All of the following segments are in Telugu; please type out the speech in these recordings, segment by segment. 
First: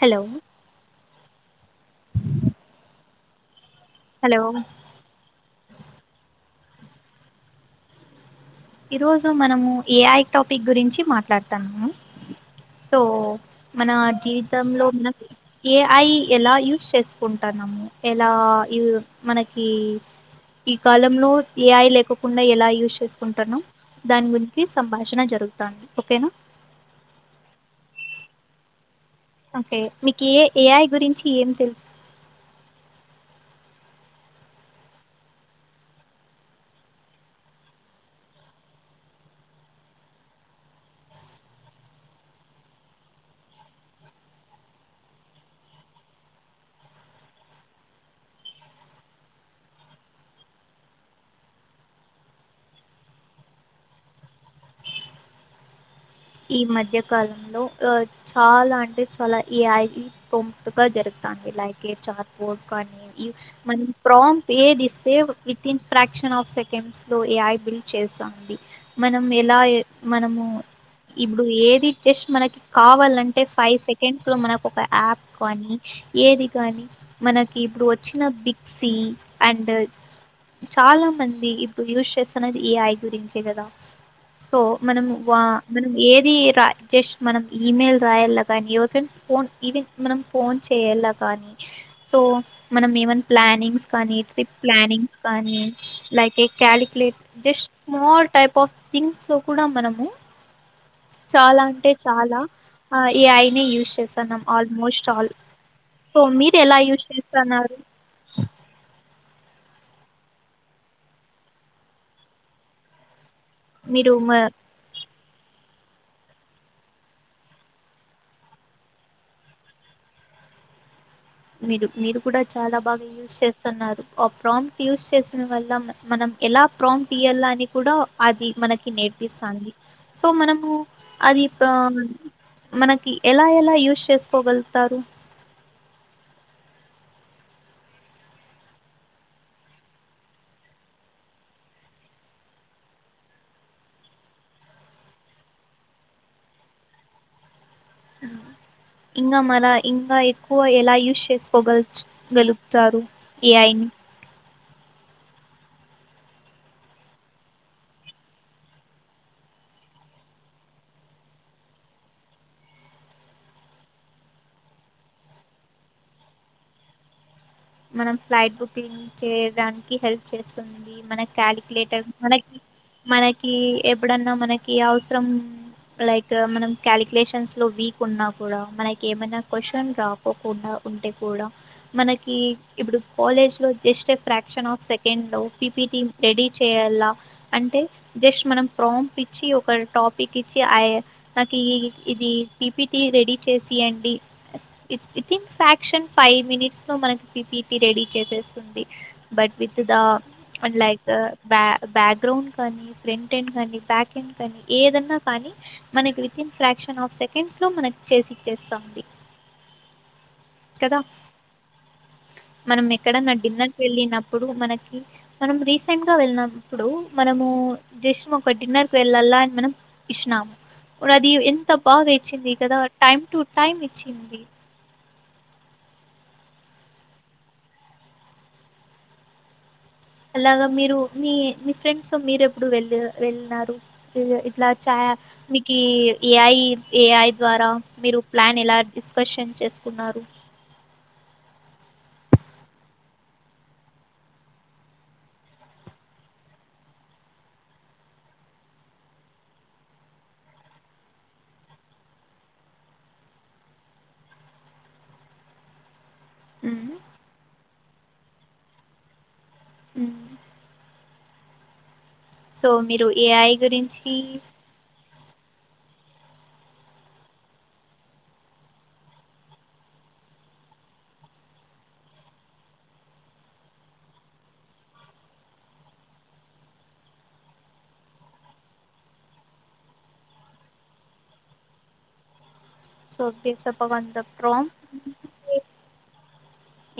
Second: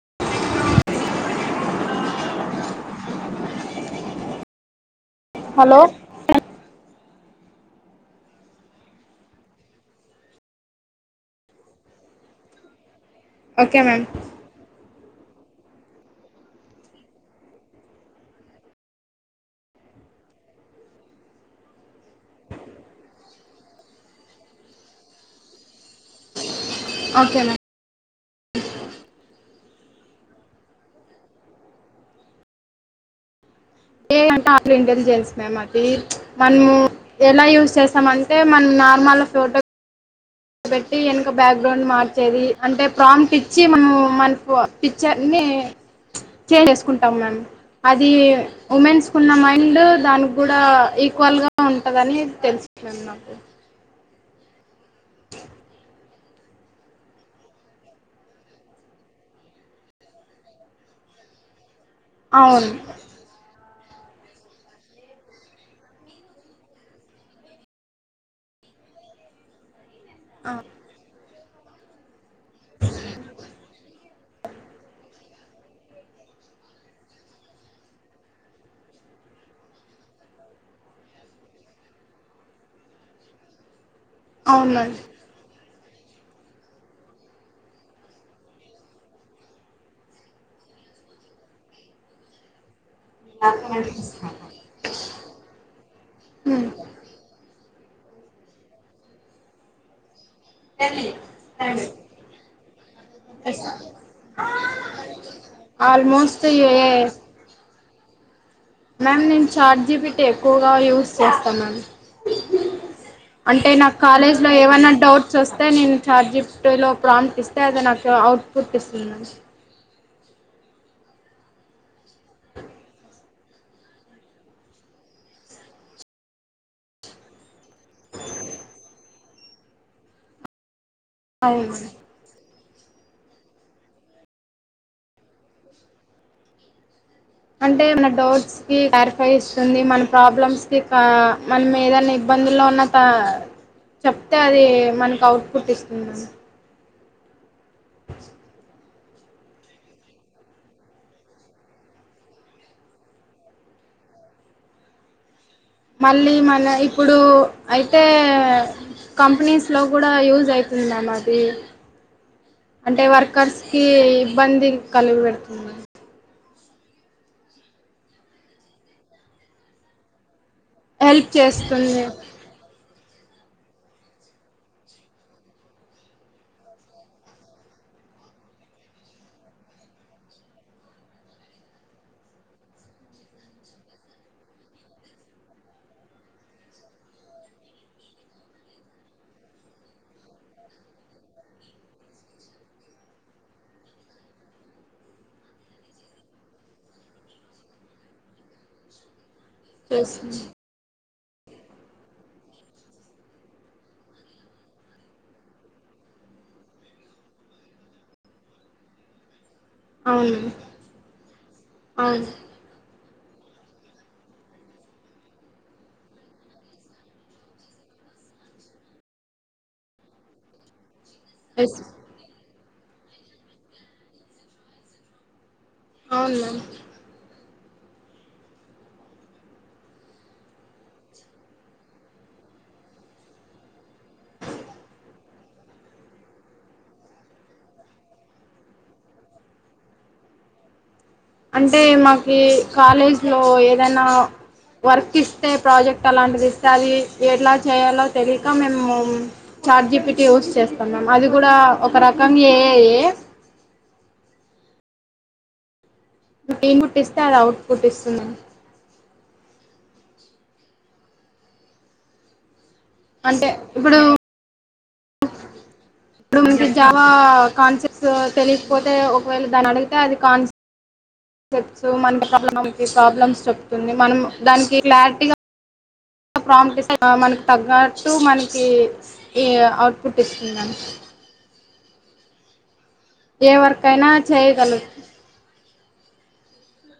హలో హలో హలో ఈరోజు మనము ఏఐ టాపిక్ గురించి మాట్లాడుతానము. హొ ఓకే మన మ్యామ్ జీవితంలో మన ఏఐ ఎలా యూస్ చేసుకుంటాన్నము ఎలా యూ మనకి ఈ కాలంలో ఏఐ లేకొకుండా ఎలా యూజ్ చేస్త కుంటాన్నాం దాని గురించి సంభాషణ జరుగుతాంది ఓకేనా ఓకే మ్యామ్ ఓకే మీకు ఏ ఏఐ గురించి ఏం తెలుసు ఏఐ అంటె ఆల్ ఇంటెల్జెన్స్ మ్యామదీ ప్చ్ మన్మూ ఎలా యూస్ జేస్తామంటె మన్న నార్మల్ల ఫోటో పెట్టి వెనక బ్యాక్ గ్రౌండ్ మార్చేది అంటే ప్రామ్ట్ ఇచ్చి మనం మనకు పిక్చర్ ని చేసేసుకుంటాం నన్ అది ఉమెన్స్ కున్న మైండ్ దానికి కూడా ఈక్వల్ గా ఉంటదని తెలుసు. మెన్ నాకు. ఈ మధ్య కాలంలో ఆహ్ చాలా అంటే చాలా ఈ ఏఐ కి ప్రాంట్ గా జరుగుతు. లైక్ ఎ చార్ట్ బోర్డ్ అవును కానీ ఈ మన్. ప్రాముట్ ఏది ఇస్తే విత్న్ ఫ్రాక్షన్ ఆఫ్ సెకండ్స్ లో ఏఐ బిల్ట్ చేస్తుంది. మనం ఎలా. మనము ఇప్పుడు ఏది జస్ట్ మనకి కావాలంటే ఫైవ్ సెక్. కేన్స్ లో మనకు ఒక యాప్ కానీ ఏది నీ మనకి ఇప్పుడు వచ్చిన బిగ్ సి. అండ్ స్. చాలా మంది ఇప్పుడు యూస్ చేస్తున్నది ఏఐ గురించే కదా. సో అవును మ్యామ్ మనం మా. మనం ఏది రా జస్ట్ మనం ఈమెయిల్ రాయలా కానీ ఎవరికైనా ఫోన్ ఈవెన్ మనం ఫోన్ చేస్. చేయలా కానీ సో. మనం ఏమైనా ప్లానింగ్స్ కానీ ట్రిప్ ప్లానింగ్స్ కానీ. Like a calculate just more type of things లో కూడా మనము. చాలా అంటే చాలా ఆహ్ ఏఐ నే యూజ్ చేస్తాన్నాం ఆల్మోస్ట్ ఆల్. సో ఆల్మోస్ట్ మీరు ఏ ఎలా యూస్ చేస్తున్నారు. [unintelligible] నేను చాట్‌జిపిటి ఎక్కువగా యూస్ చేస్తాన్నాం. అంటే నాకు మీరు కాలేజ్ మా లో ఏమైన్నా డౌట్స్. చుస్తే నేను చాట్‌జిపిటిలో ప్రాముట్ ఇస్తే అది నాకు అవుట్పుట్ ఇస్తుంది మంచిగా. మీరు మీరు కూడా చాలా బాగా యూజ్ చేస్తున్నారు ఆహ్ ప్రాంట్ యూస్ చేసిన వల్ల మనం. ఎలా ప్రాంట్ ఇయాల్లని కూడా అది మనకి నేర్పిస్తది సో మనము అది అవును మ్యామ్ పామ్ మనకి ఎలా ఎలా యూజ్ చేసుకోగలుతారు. అంటే మన డౌట్స్ కి క్లారిఫై చేస్తుంది మన ప్రాబ్లమ్స్ కి క మనం ఏదైనా ఇబ్బంది. ఇబ్బందిలో ఉన్నంపా చెప్తే అది మనకి అవుట్పుట్ ఇస్తుంది అసలు. ఇంకా మన ఇంకా ఎక్కువ ఎలా యూస్ చేసుకోగలుగు గలుగుతారు ఏఐ ని. మళ్ళీ మన ఇప్పుడు అయితే. కంపెనీస్ లో కూడా యూజ్ అయితద మరి. అంటే వర్కర్స్ కి ఇబ్బంది కలవేడుతుంది. మనం ఫ్లైట్ బుకింగ్ చేయడానికి హెల్ప్ చేస్. ఇస్తుంది హెల్ప్ మనకు చేస్తుంది కాలిక్యులేటర్ మనకి. మనకి ఎప్పుడన్నా మనకి అవసరం. లైక్ మనం క్యాలీకులషన్స్ లో వీక్ ఉన్నా కూడా మనకి ఏమైనా క్వశ్చన్ రాపోకుండా. ఉంటే కూడా మనకి. ఇప్పుడు కాలేజ్ లో just a fraction of second లో పిపిటి రెడీ చేయాల అంట్. టే జస్ట్ మనం ప్రాంప్ట్ ఇచ్చి ఒక టాపిక్ ఇచ్చి అయ్ నాకు ఈ ఇది ఇ పిపిటి రెడీ చేసి ఇయండి విత్ ఇన్ ఫైవ్ మినిట్స్ లో మనకు. పీపీటీ రెడీ చేసేస్తుంది బట్ విత్ ద చేస్తుంది లైక్ ఆహ్ బ్యా బ్యాక్ ఎండ్ కానీ ఫ్రంట్ ఎండ్ కానీ బ్యాక్ ఎండ్ కానీ ఏదన్నా కానీ. మనకి within fraction of seconds లో మనకు చేసి ఇచ్చేస్తుంది. కదా అవును మనం ఎక్. ఎక్కడన్నా డిన్నర్కి వెళ్ళినప్పుడు మనకి మనం రీసెంట్ గా వెళ్ళినప్పుడు మనము. జిష్ణుకు పట్టిన బెల్లం ల ఇష్టనము. అది ఎంత ఎస్ బాగా ఇచ్చింది కదా టైమ్ టు టైమ్ ఇచ్చింది. అవునా అలాగా మీరు మీ మీ ఫ్రెండ్స్ మీరు ఎప్పుడు వెళ్ళ వెళ్ళినారు ఇట్లా చా [unintelligible] మికీ ఏఅయీ ఏఐ ద్వారా మీరు ప్లానెలా డిస్కషన్ చేస్కున్నారు. అంటే మాకీ కాలేజ్లో ఏదన్నా వర్కిస్తే ప్రాజెక్టలాంటిదిస్తే అది ఎట్లా చేయ్యాలొ తెలీక మెమ్ము చాట్జీపీటి యూజ్ చేస్తాం మ్యామ్ అది గుడా ఒకరకం ఏఐయే. ఇన్ను [unintelligible] మ్మ్. ట్టిస్తే అదౌట్పుట్ ఇస్తుంది [unintelligible] ఊమ్. సో మీరు అంటే ఏఐ ఇప్పుడు గురించీ ఇప్పుడు మీరు జావా కాన్సెప్ట్స్ తెలీక్పోతే ఒకవేళ దాన్నడ్గితే అది కాన్సె తెచ్చు మన్క [unintelligible] మన్కి ప్రాబ్లమ్స్ చెప్తుంది మన్ము దాన్కి క్లార్టీగ ప్రాంప్టిస్ అ మన్క్ తగ్గట్టూ మన్కి ఈ ఔట్పుటిస్తుంద్ మ్యాచ్. సొ ఏ పీప్ తప్ప వర్క్ అయినా వన్ తప్ ట్రామ్ చేయగల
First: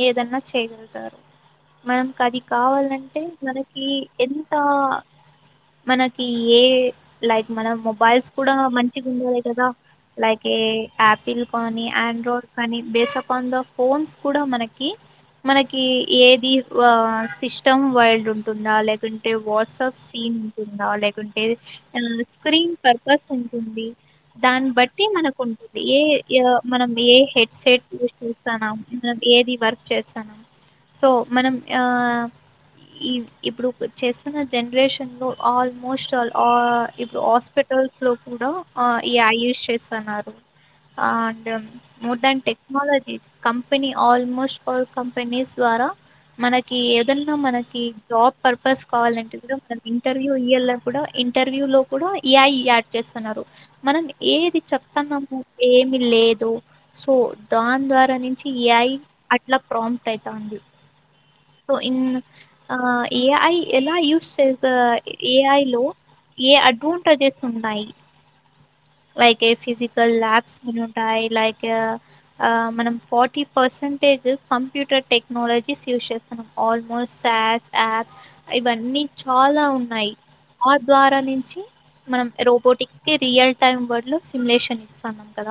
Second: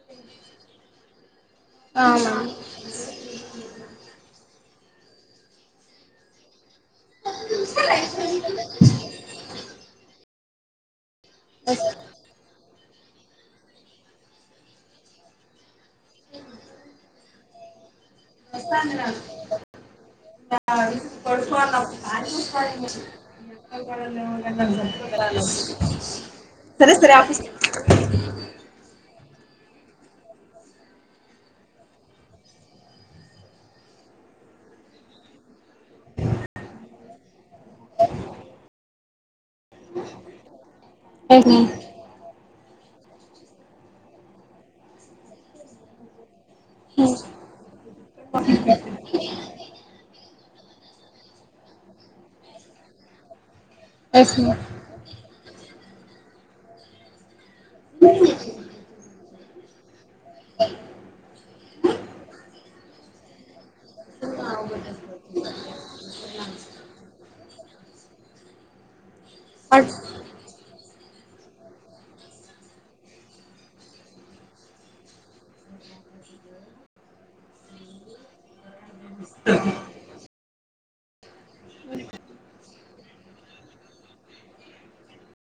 ఏదన్నా చేయ్గల్తారు మన్కది కావాల్లంటే మనకీ ఎన్ తా మనకీ ఏ లైక్ మన మొబైల్స్ కుడా మంచిగుండాలె కదా లైక్ ఏఐ యాపిల్ కానీ యాండ్రాడ్ కానీ బేసపాన్ ద ఫోన్స్ కూడా మనకి మనకీ ఏది వా సిస్టమ్ వైల్ లుంటుందా లేకుంటె వాట్సప్ సీనుంటుందా లేకుంటె అ స్క్రీన్ పర్పస్ ఉంటుంది దాన్ బట్టి మనకుంటుంది ఏ య మనమే హెడ్సెట్ యూ జేస్తాన్నం మనద్ ఏది వర్క్ చేస్తానమ్ సొ మనం యా ఈ ఇప్పుడు చేస్తున్న జన్రేషన్లొ ఆల్మోస్టాల్ ఆ ఇప్పుడు ఆస్పెట్ టల్స్లొ కూడా అ ఏయాయూష్ చేస్తన్నారు. ఆ yes and ma'am more than technologies company almost all companies ద్వార. మనకీ ఏదన్న మనకి జాబ్ పర్పస్ కావల్లంటె కుడా మనింటర్వ్యూ ఇయ్యల్ల కుడా ఇంటర్వ్యూలొ కుడా ఈఐ యాడ్ చేస్తన్నారు. మనం ఎస్ ఏది మ్యామ్ చెప్తన్నాము ఏమి లేదు సొ దాన్ ద్వారా ని చి ఏఐ అట్ల ప్రోంప్టైతాంది. తొ ఇన్న్ ఆ ఏఐ ఎలా యూజ్ చేతా ఏఐ లో ఏ అడ్వాంటేజెసున్నాయ్. లైకే ఫిజికల్ ల్యాబ్సునుంటాయ్ లైక్ ఆ మనం fatty percentage computer technologies use చేస్తాం ఆల్మోస్ట్. స్యాడ్స్ యాప్ ఇవన్నీ చాలా ఉన్నాయ్. ఆప్ ద్వారా నించి మనం రొబోటిక్స్కి రియల్ టైమ్ వడ్లొ సిమ్లేషనిస్తాన్నాం కద.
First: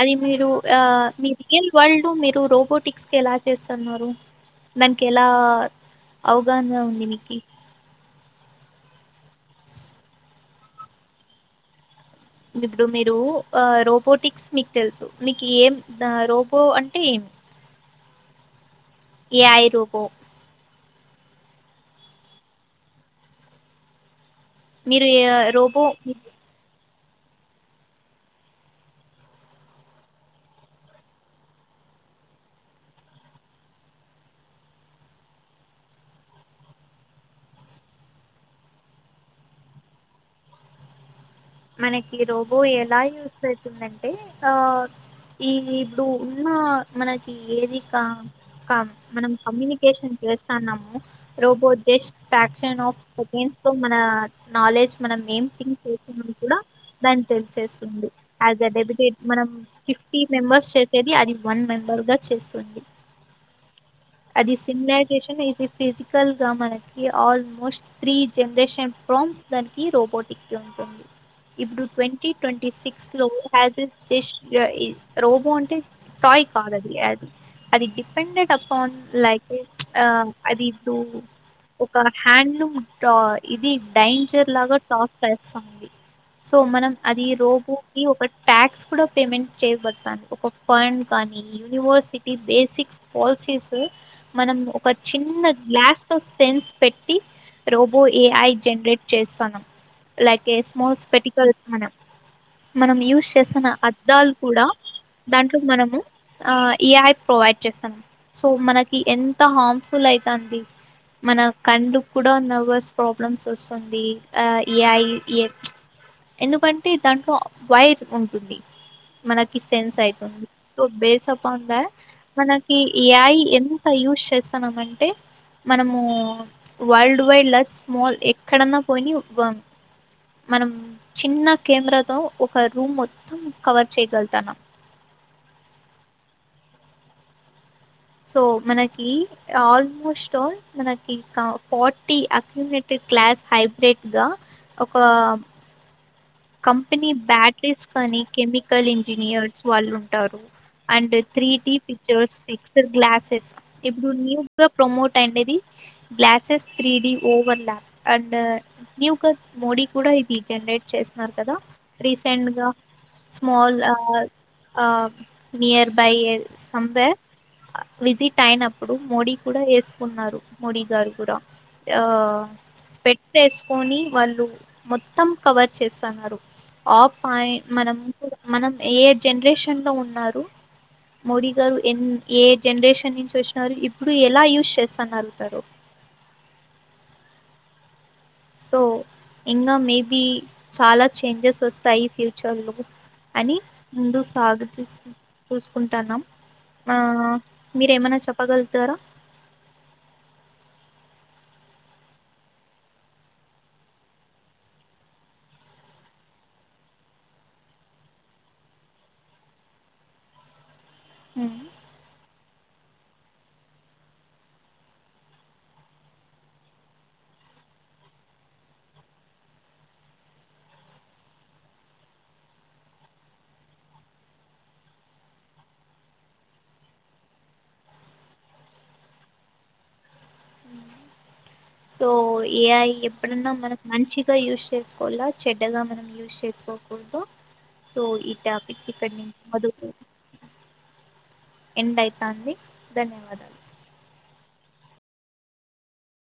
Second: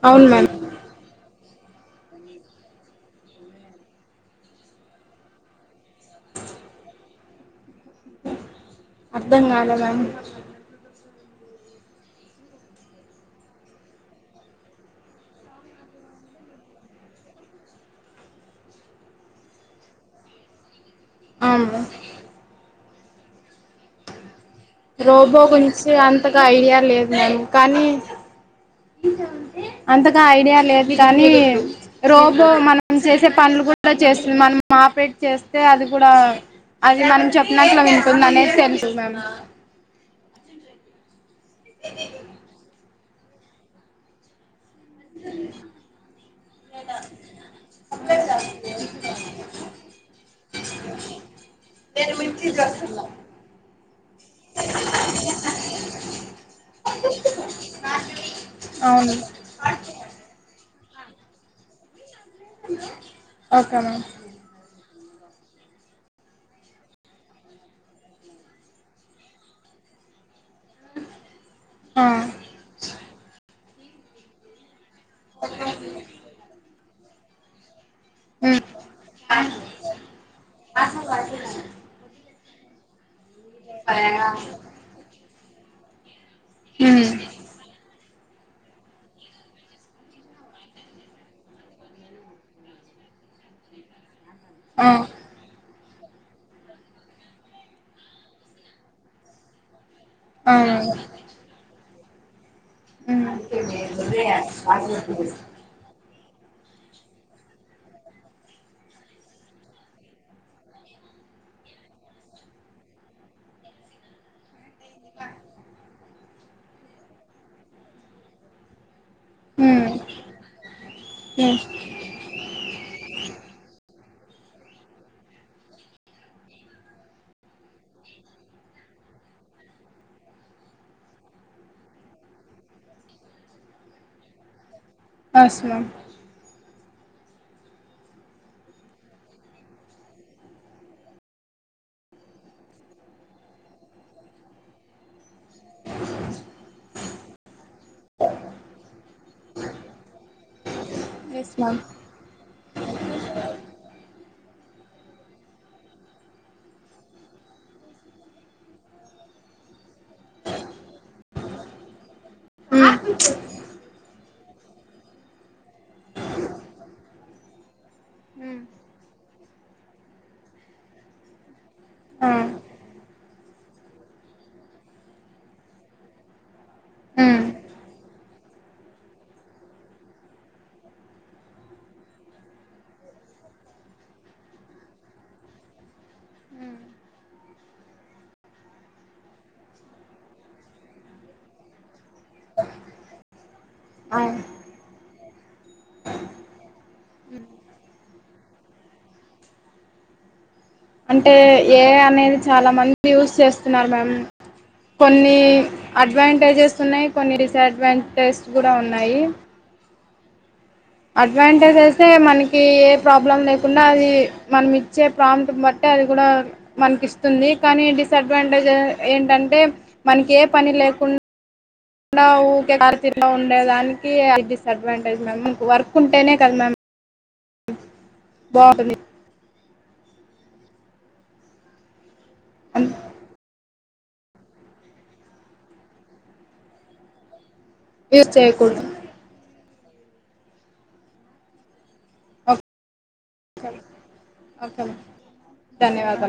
అది అవును మ్యామ్ మీరూ ఆ మి రియల్ వల్డు మిరూ రోబోటిక్సెలా చేస్తన్నారు. దాన్కెలా అవ్గానా ఉంది మీకి. అర్దం గాలా మ్యామ్ ఇప్పుడు మీరూ అ రోబోటిక్స్ మీక్ తెల్సు మీకి ఏం రోబో అంటె ఏం ఏఐ రోబో. ఔను. మీరు రోబో ఏ- గురించి అంతగా ఐడియా లేద్ మ్యామ్ కాని అంతగా ఐడియా లేద్ కానీ రోబో మనం సేసే పన్ గూడా చేస్తుంద్ మన్మాప్రేట్ చేస్తే అది గుడా అది మనం చెప్పినట్లు వింటుంది అనేది తెలుసు మం మనకి రోబో ఎలా యూస్ అయితుందంటే ఆ ఈ ఇప్పుడు ఉన్న మనకి ఏది క మనం కమ్యూనికేట్ టెషన్ చేస్తాన్నాము రోబో జస్ట్ ఫ్యాక్షనాఫ్ సెకెండ్స్లొ మనా నాలెడ్జ్ మనం ఏం థింక్ చేస్తున్నామ్ కూడా దాన్ తెల్సేస్తుంది. యాజె అవును డెబిటేట్ మనం ఫిఫ్టీ మెంబర్స్ చేసేది అది వన్ మెంబర్గ చేసుంది ఓకే మ్యామ్ అది సిమ్లర్ ఫిజికల్ గా మనకి ఆల్మోస్ట్ త్రీ జనరేషన్ ఫామ్స్ దానికి రోబోట్ ఇప్పుడు ఆ ట్వంటీ ట్వంటీ సిక్స్ లో హజ [unintelligible] రోబో అంటే టాయ్ కాదది అది డిపెండెంట్ ఉమ్ అపాన్ లైక్ ఆ అది టూ ఒక హ్యాండ్లూమ్ ఆ ఇది డైజర్ లాగా టాక్ చేస్తుంది సో మనం ఉమ్ అది రోబో ఇ ఒక ట్యాక్స్ కూడా పేమెంట్ చేయబడతాంది. ఒక ఫండ్ కానీ యూనివర్సిటీ బేసిక్ పాల్సీస్ మనం ఒక ఆ చిన్న గ్లాస్ సెన్స్ పెట్టి రోబో ఏఐ జనరేట్ చేస్తానం. లగేజ్ అవును స్మాస్ మనం మనం ఉమ్ యూజ్ చేస్తున్న అద్దాలు కూడా దాంట్లో మనము ఆ ఈఐ ప్రొవైడ్ చేస్తానం సో మనకి ఎంత హార్మ్ఫుల్ అయితాంది మన కన్లుకి కూడా నర్వర్స్ ప్రాబ్లమ్స్ వస్తుంది ఆ ఏఐ ఎ ఎందుకంటే దాంట్లో వైర్ ఉంటుంది మనకి ఉమ్ సెన్స్ అయితుంది. So base upon yes that మనకి ఏఐ ఎంత్ ఎంత యూస్ చేస్తా అన్నమంటే మనమూ వరల్డ్ వైడ్ లా స్మాల్ ఎక్కడన్నా పోని మనం చిన్న కెమెరతో ఒక రూమ్ మొత్తం కవర్ చేయగలుతన్నం అసమామ్ సో మనకి ఆల్మోస్ట్ ఆల్ మనకి ఫార్టీ అక్యూట క్లాస్ హైబ్రిడ్గా ఒకా కంపెనీ బ్యాటరీస్ కనీ కెమికల్ ఇంజనీయర్స్ వాళ్ళుంటారు. And yes three D ma'am pictures మీక్ గ్లాసెస్ ఇప్పుడు న్యూగా ప్రొమోట్ అయిండేది గ్లాసెస్ త్రీడి ఓవన్లా అండ్ న్యూగా మోడి కూడా ఇది జనరేట్ చేస్ మార్ కదా రీసెంట్గా ఉమ్ small all near by somewhere visit um అయినప్పుడు మోడీ కూడా ఏసుకున్నారు మోడీ గారు కూడా ఆ స్పెట్స్ ఏసుకొని వాళ్ళు మొత్తం కవర్ చేస్సన్నారు ఆపా ఉమ్ మన మనం ఏ జనరేషన్లో ఉన్నారు మోడీ గారు ఎన్ ఏ జనరేషన్ నుంచి వచ్చినారు. ఇప్పుడు ఎలా యూస్ చేస్తన్నారు అంటారు. సో ఇంకా మేబి చాలా చేంజెస్ వస్తాయి ఫ్యూచర్లో అని ముందు అవును సాగుతు చూసుకుంటాన్నాం ఆ మీరేమనా చెప్పగలుగుతారా అంటే ఏఐ అనేది చాలా మంది యూస్ చేస్తున్నారు మ్యామ్ కొన్ని అడ్వాంటేజెస్ ఉన్నాయి. కొన్ని డిసడ్వాంటేజెస్ కూడా ఉన్నాయి. అడ్వాంటేజ్సే మనకీ ఏ ప్రాబ్ ప్రాబ్లం లేకుండా అది మనం ఇచ్చే ప్రాంప్ట్ని బట్టి అది గూడ మనకిస్తుంది కానీ డిసైడ్ అడ్వాంటేజ్ ఏంటంటే మనకి ఏ పని లేకుం డా ఊకే కరితిలో ఉండేదానికి అది డిసఅడ్వాంటేజ్ మ్యామ్ వర్క్ ఉంటేనే కదా మ్యామ్ దాటిని సో ఏ ఐ ఎప్పుడన్నా మనం మంచిగా యూస్ చేస్కోవాల చెడ్డగా మనం యూజ్ చేసుకోకూడదు సో యూజ్ ఈ చేయకూడదు టాపిక్ ఇక్కడ్నే వదు ఎండైతాంది ధన్యవాదాలు పక్కన ధన్యవాదాల్